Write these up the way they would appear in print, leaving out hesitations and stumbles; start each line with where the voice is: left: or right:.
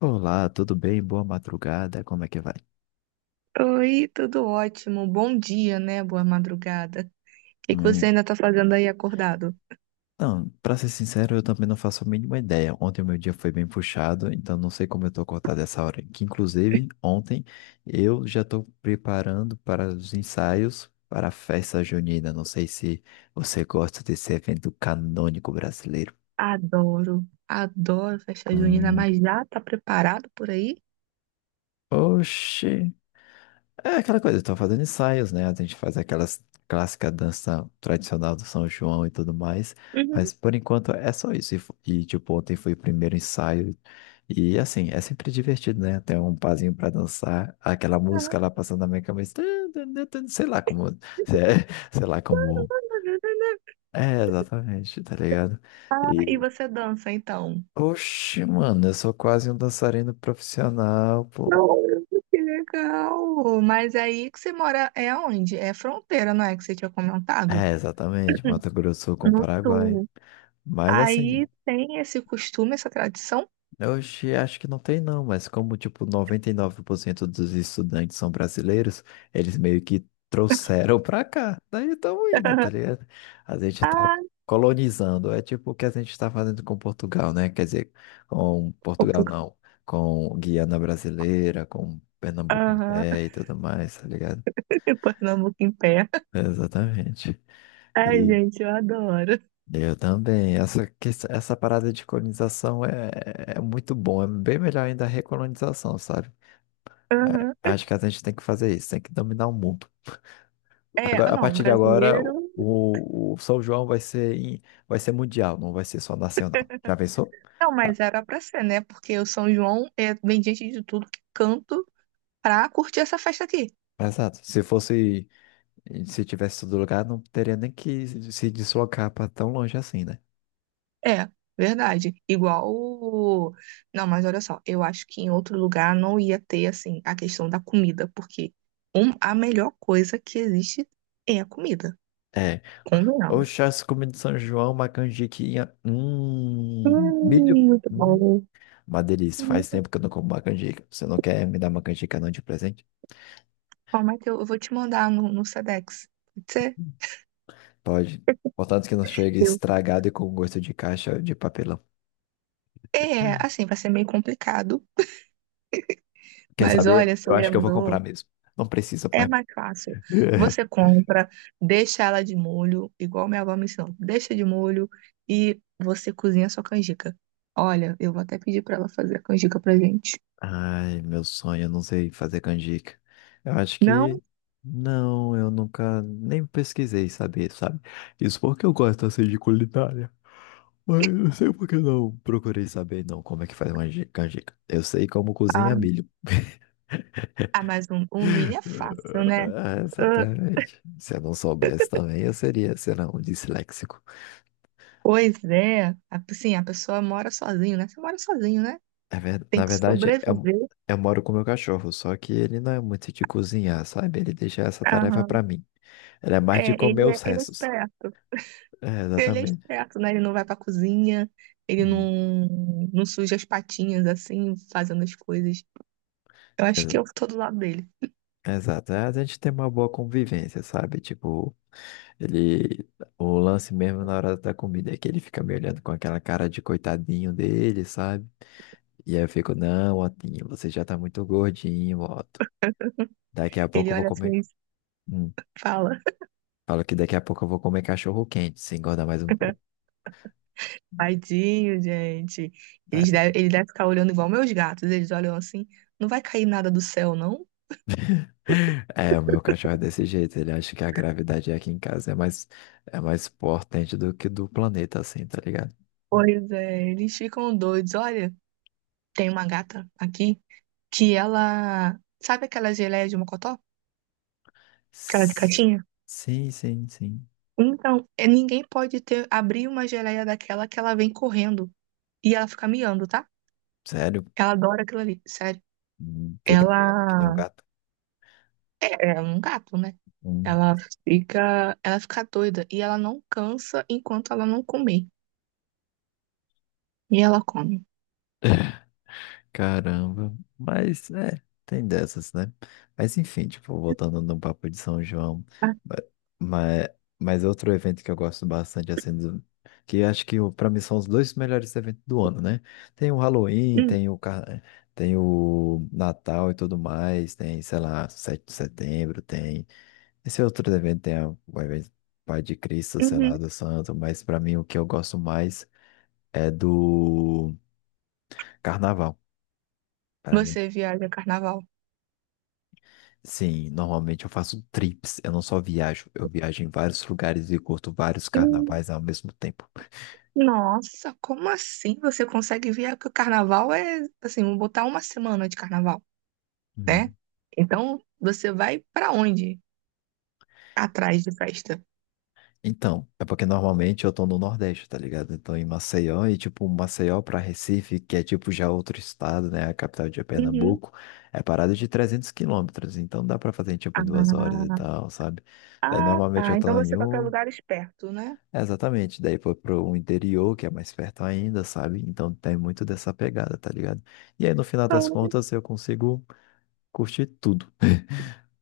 left: Olá, tudo bem? Boa madrugada, como é que vai?
right: Oi, tudo ótimo. Bom dia, né? Boa madrugada. O que que você
left: Hum,
right: ainda tá fazendo aí acordado?
left: não, pra ser sincero, eu também não faço a mínima ideia. Ontem o meu dia foi bem puxado, então não sei como eu tô acordado essa hora. Que inclusive, ontem eu já tô preparando para os ensaios para a festa junina. Não sei se você gosta desse evento canônico brasileiro.
right: Adoro, adoro festa junina,
left: Hum,
right: mas já tá preparado por aí?
left: oxe. É aquela coisa, estou fazendo ensaios, né? A gente faz aquelas clássica dança tradicional do São João e tudo mais,
right: Uhum.
left: mas por enquanto é só isso. E, tipo, ontem foi o primeiro ensaio e assim, é sempre divertido, né? Tem um pazinho pra dançar, aquela música lá passando na minha cabeça, sei lá como, é, sei lá como.
right: Ah,
left: É, exatamente, tá ligado?
right: E
left: E,
right: você dança então?
left: oxe, mano, eu sou quase um dançarino profissional, pô.
right: Adoro. Que legal! Mas aí que você mora é onde? É fronteira, não é? Que você tinha comentado?
left: É, exatamente, Mato Grosso com o
right: No
left: Paraguai.
right: sul.
left: Mas
right: Aí
left: assim,
right: tem esse costume, essa tradição?
left: oxi, acho que não tem não, mas como tipo 99% dos estudantes são brasileiros, eles meio que trouxeram pra cá. Daí estão indo, tá ligado? A gente tá
right: Ah,
left: colonizando. É tipo o que a gente tá fazendo com Portugal, né? Quer dizer, com Portugal
right: Portugal.
left: não, com Guiana Brasileira, com Pernambuco em
right: Aham.
left: pé e tudo mais, tá ligado?
right: Pernambuco em pé.
left: Exatamente.
right: Ai,
left: E
right: gente, eu adoro.
left: eu também. Essa parada de colonização é muito bom. É bem melhor ainda a recolonização, sabe? É,
right: Aham.
left: acho que a gente tem que fazer isso, tem que dominar o mundo.
right: É,
left: Agora, a
right: não,
left: partir de agora,
right: brasileiro.
left: o São João vai ser, vai ser mundial, não vai ser só nacional. Já pensou?
right: Não,
left: Ah,
right: mas era pra ser, né? Porque o São João é, vem gente de tudo que é canto pra curtir essa festa aqui.
left: exato. Se fosse, se tivesse todo lugar, não teria nem que se deslocar para tão longe assim, né?
right: É, verdade. Não, mas olha só, eu acho que em outro lugar não ia ter, assim, a questão da comida, porque a melhor coisa que existe é a comida.
left: É. O
right: Convenhamos.
left: chassi comida de São João, uma canjiquinha. Milho.
right: Muito
left: Hum,
right: bom.
left: uma delícia.
right: Hum,
left: Faz tempo que eu não como uma canjica. Você não quer me dar uma canjica não de presente?
right: Bom, Matheus, eu vou te mandar no Sedex. Pode ser?
left: Pode. Contanto que não chegue
right: Eu.
left: estragado e com gosto de caixa de papelão.
right: É, assim, vai ser meio complicado.
left: Quer
right: Mas
left: saber?
right: olha, você
left: Eu acho que eu vou comprar
right: lembrou.
left: mesmo. Não precisa,
right: É
left: pai.
right: mais fácil. Você compra, deixa ela de molho, igual minha avó me ensinou. Deixa de molho e você cozinha a sua canjica. Olha, eu vou até pedir pra ela fazer a canjica pra gente.
left: Ai, meu sonho, eu não sei fazer canjica. Eu acho
right: Não,
left: que. Não, eu nunca nem pesquisei saber, sabe? Isso porque eu gosto assim de culinária. Mas eu não sei porque não procurei saber, não, como é que faz uma canjica. Eu sei como cozinha
right: ah,
left: milho.
right: mas um milho é fácil, né?
left: Ah,
right: Ah,
left: exatamente. Se eu não soubesse também, eu seria, sei lá, um disléxico.
right: pois é. Assim, a pessoa mora sozinho, né? Você mora sozinho, né? Tem
left: Na
right: que
left: verdade,
right: sobreviver.
left: eu moro com meu cachorro, só que ele não é muito de cozinhar, sabe? Ele deixa essa tarefa
right: Aham.
left: pra mim. Ele é mais de
right: É,
left: comer
right: ele é,
left: os
right: ele é
left: restos.
right: esperto.
left: É,
right: Ele é
left: exatamente.
right: esperto, né? Ele não vai pra cozinha, ele
left: Hum,
right: não suja as patinhas assim, fazendo as coisas. Eu acho que
left: exa-
right: eu tô do lado dele.
left: Exato. É, a gente tem uma boa convivência, sabe? Tipo, ele. O lance mesmo na hora da comida é que ele fica me olhando com aquela cara de coitadinho dele, sabe? E aí eu fico, não, Otinho, você já tá muito gordinho, Otto. Daqui a pouco
right: Ele
left: eu vou
right: olha assim
left: comer.
right: e
left: Hum.
right: fala,
left: Falo que daqui a pouco eu vou comer cachorro quente, se engordar mais um pouco.
right: tadinho, gente. Ele deve ficar olhando igual meus gatos. Eles olham assim, não vai cair nada do céu, não?
left: É, o meu cachorro é desse jeito, ele acha que a gravidade aqui em casa é mais potente do que do planeta, assim, tá ligado?
right: Pois é, eles ficam doidos. Olha, tem uma gata aqui que ela. Sabe aquela geleia de mocotó? Aquela de
left: S-
right: catinha?
left: Sim, sim, sim.
right: Então, é, ninguém pode ter abrir uma geleia daquela que ela vem correndo. E ela fica miando, tá?
left: Sério?
right: Ela adora aquilo ali, sério.
left: Fica miando que nem um
right: Ela
left: gato.
right: é, é um gato, né?
left: Hum.
right: Ela ela fica doida e ela não cansa enquanto ela não comer. E ela come.
left: Caramba, mas é, tem dessas, né? Mas enfim, tipo, voltando no papo de São João,
right: Ah,
left: mas, mas é outro evento que eu gosto bastante, assim, que acho que pra mim são os dois melhores eventos do ano, né? Tem o Halloween,
right: hum,
left: tem o Natal e tudo mais, tem, sei lá, 7 de setembro, tem esse outro evento, o evento Pai de Cristo, sei
right: uhum.
left: lá, do Santo, mas pra mim o que eu gosto mais é do Carnaval. Pra mim
right: Você viaja carnaval.
left: sim, normalmente eu faço trips, eu não só viajo, eu viajo em vários lugares e curto vários
right: Hum,
left: carnavais ao mesmo tempo.
right: Nossa, como assim você consegue viajar? Porque o carnaval é, assim, vou botar uma semana de carnaval, né?
left: Hum.
right: Então, você vai pra onde? Atrás de festa.
left: Então, é porque normalmente eu tô no Nordeste, tá ligado? Então em Maceió e tipo Maceió pra Recife, que é tipo já outro estado, né? A capital de
right: Uhum.
left: Pernambuco, é parada de 300 quilômetros, então dá pra fazer tipo em
right: Ah,
left: 2 horas e tal, sabe? Daí normalmente eu
right: tá. Então
left: tô em
right: você vai pra
left: um
right: lugares perto, né?
left: é, exatamente, daí foi pro interior, que é mais perto ainda, sabe? Então tem muito dessa pegada, tá ligado? E aí no final
right: Ah,
left: das contas eu consigo curtir tudo.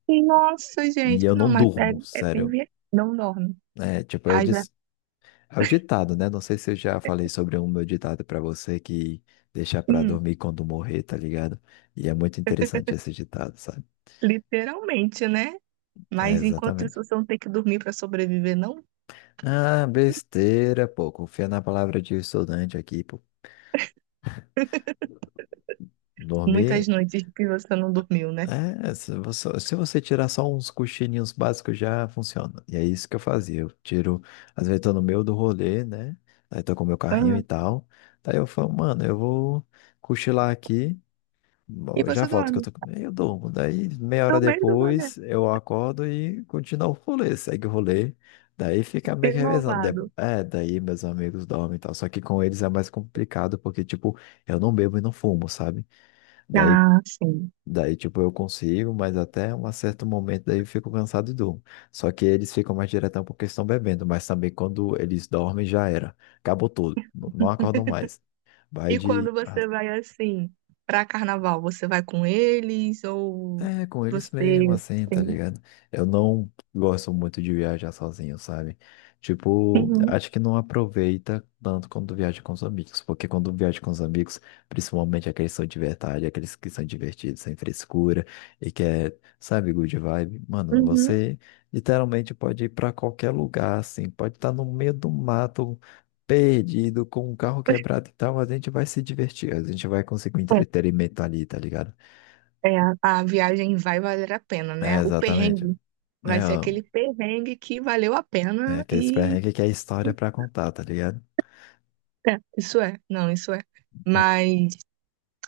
right: Nossa,
left: E
right: gente.
left: eu
right: Não,
left: não
right: mas é,
left: durmo,
right: é bem
left: sério.
right: viajado. Não dorme.
left: É, tipo, eu
right: Ai, já.
left: disse, é o ditado, né? Não sei se eu já falei sobre um meu ditado pra você que deixa pra
right: Hum.
left: dormir quando morrer, tá ligado? E é muito interessante esse ditado, sabe?
right: Literalmente, né?
left: É,
right: Mas enquanto isso,
left: exatamente.
right: você não tem que dormir para sobreviver, não?
left: Ah, besteira, pô. Confia na palavra de estudante aqui, pô.
right: Muitas
left: Dormir
right: noites que você não dormiu, né?
left: é, se você, se você tirar só uns cochilinhos básicos já funciona. E é isso que eu fazia. Eu tiro, às vezes tô no meio do rolê, né? Aí tô com meu carrinho
right: Ah,
left: e tal. Daí eu falo, mano, eu vou cochilar aqui,
right: e
left: eu já
right: você
left: volto que eu
right: dorme.
left: Eu durmo. Daí meia
right: No
left: hora
right: meio do mané.
left: depois eu acordo e continuo o rolê, segue o rolê. Daí fica meio que revezando.
right: Renovado.
left: É, daí meus amigos dormem e tal. Só que com eles é mais complicado porque, tipo, eu não bebo e não fumo, sabe? Daí
right: Ah, sim.
left: daí, tipo, eu consigo, mas até um certo momento daí eu fico cansado e durmo. Só que eles ficam mais diretão porque estão bebendo, mas também quando eles dormem já era. Acabou tudo. Não acordam mais. Vai
right: E quando
left: de ah,
right: você vai assim, para carnaval, você vai com eles ou
left: é, com eles mesmo,
right: você.
left: assim, tá
right: Sim.
left: ligado? Eu não gosto muito de viajar sozinho, sabe? Tipo,
right: Uhum,
left: acho que não aproveita tanto quando viaja com os amigos, porque quando viaja com os amigos, principalmente aqueles que são de verdade, aqueles que são divertidos, sem frescura e que é, sabe, good vibe, mano,
right: uhum.
left: você literalmente pode ir pra qualquer lugar, assim, pode estar no meio do mato, perdido, com o carro quebrado e tal, mas a gente vai se divertir, a gente vai conseguir um entretenimento ali, tá ligado?
right: É, a viagem vai valer a pena,
left: É,
right: né? O
left: exatamente.
right: perrengue vai
left: É,
right: ser
left: ó,
right: aquele perrengue que valeu a
left: é
right: pena
left: aqueles
right: e
left: perrengues que é história pra contar, tá ligado?
right: É, isso é, não, isso é. Mas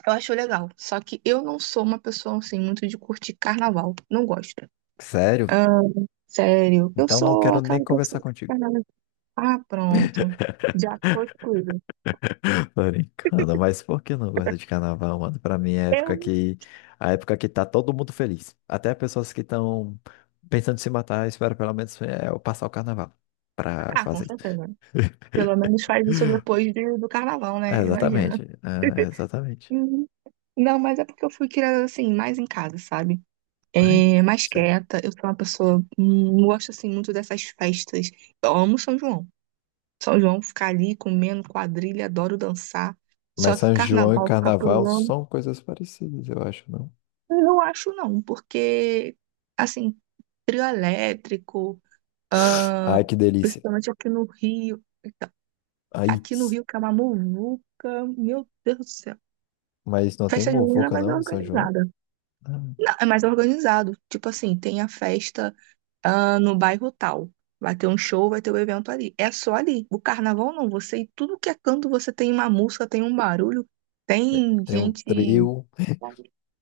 right: eu acho legal. Só que eu não sou uma pessoa assim muito de curtir carnaval. Não gosto.
left: Sério?
right: Ah, sério, eu
left: Então não
right: sou
left: quero nem
right: aquela
left: conversar
right: pessoa que
left: contigo.
right: carnaval. Ah, pronto. Já foi tudo.
left: Tô brincando, mas por que eu não gosto de carnaval, mano? Pra mim é a época
right: Eu.
left: que... A época que tá todo mundo feliz. Até pessoas que estão pensando em se matar, espero pelo menos é, eu passar o carnaval pra
right: Ah, com
left: fazer isso.
right: certeza. Pelo menos faz isso do carnaval,
left: É,
right: né?
left: exatamente.
right: Imagina.
left: É, exatamente.
right: Uhum. Não, mas é porque eu fui criada assim, mais em casa, sabe?
left: Ai,
right: É, mais
left: sério.
right: quieta. Eu sou uma pessoa. Não gosto assim muito dessas festas. Eu amo São João. São João ficar ali comendo quadrilha, adoro dançar. Só
left: Mas
right: que
left: São João e
right: carnaval ficar
left: carnaval
right: pulando,
left: são coisas parecidas, eu acho, não?
right: eu não acho não, porque assim, trio elétrico, ahn,
left: Ai, que delícia.
right: principalmente
left: Ai,
right: aqui no Rio que é uma muvuca, meu Deus do céu.
left: mas não tem
right: Festa junina é
left: muvuca,
right: mais
left: não, no São João?
right: organizada.
left: Ah,
right: Não, é mais organizado. Tipo assim, tem a festa, ah, no bairro tal. Vai ter um show, vai ter um evento ali. É só ali. O carnaval não. Você, em tudo que é canto, você tem uma música, tem um barulho, tem
left: tem um
right: gente.
left: trio,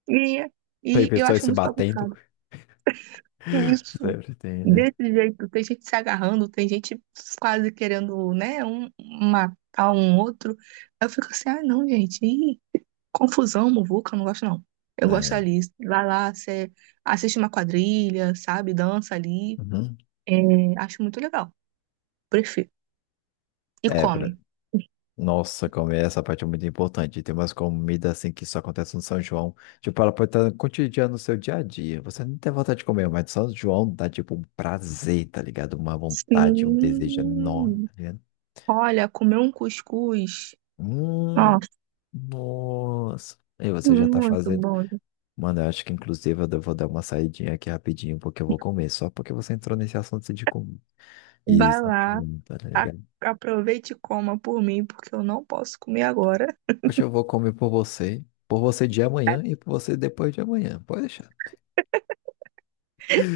right: E,
left: tem
right: e eu
left: pessoas
right: acho
left: se
right: muito
left: batendo.
right: bagunçado. Que isso.
left: Sempre tem, né?
right: Desse jeito, tem gente se agarrando, tem gente quase querendo, né, um, matar um outro. Eu fico assim, ah, não, gente. Confusão, muvuca, eu não gosto, não. Eu gosto
left: É,
right: ali, vai lá, você assiste uma quadrilha, sabe? Dança ali.
left: uhum.
right: É, acho muito legal. Prefiro. E
left: É,
right: come.
left: nossa, como é essa parte é muito importante. Tem umas comidas assim que só acontece no São João. Tipo, ela pode estar cotidiana no seu dia a dia. Você não tem vontade de comer, mas São João dá tipo um prazer, tá ligado? Uma vontade, um desejo enorme,
right: Sim.
left: tá ligado?
right: Olha, comer um cuscuz.
left: Hum,
right: Nossa,
left: nossa. E você já tá
right: muito
left: fazendo.
right: bom.
left: Mano, eu acho que inclusive eu vou dar uma saidinha aqui rapidinho, porque eu vou comer, só porque você entrou nesse assunto de comer. E isso,
right: Vai lá,
left: tá
right: a-
left: ligado?
right: aproveite e coma por mim, porque eu não posso comer agora.
left: Hoje eu vou comer por você de amanhã e por você depois de amanhã. Pode deixar.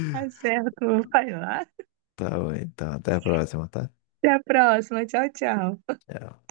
right: Tá certo, vai lá.
left: Tá bom, então até a próxima, tá?
right: Até a próxima. Tchau, tchau.
left: Tchau.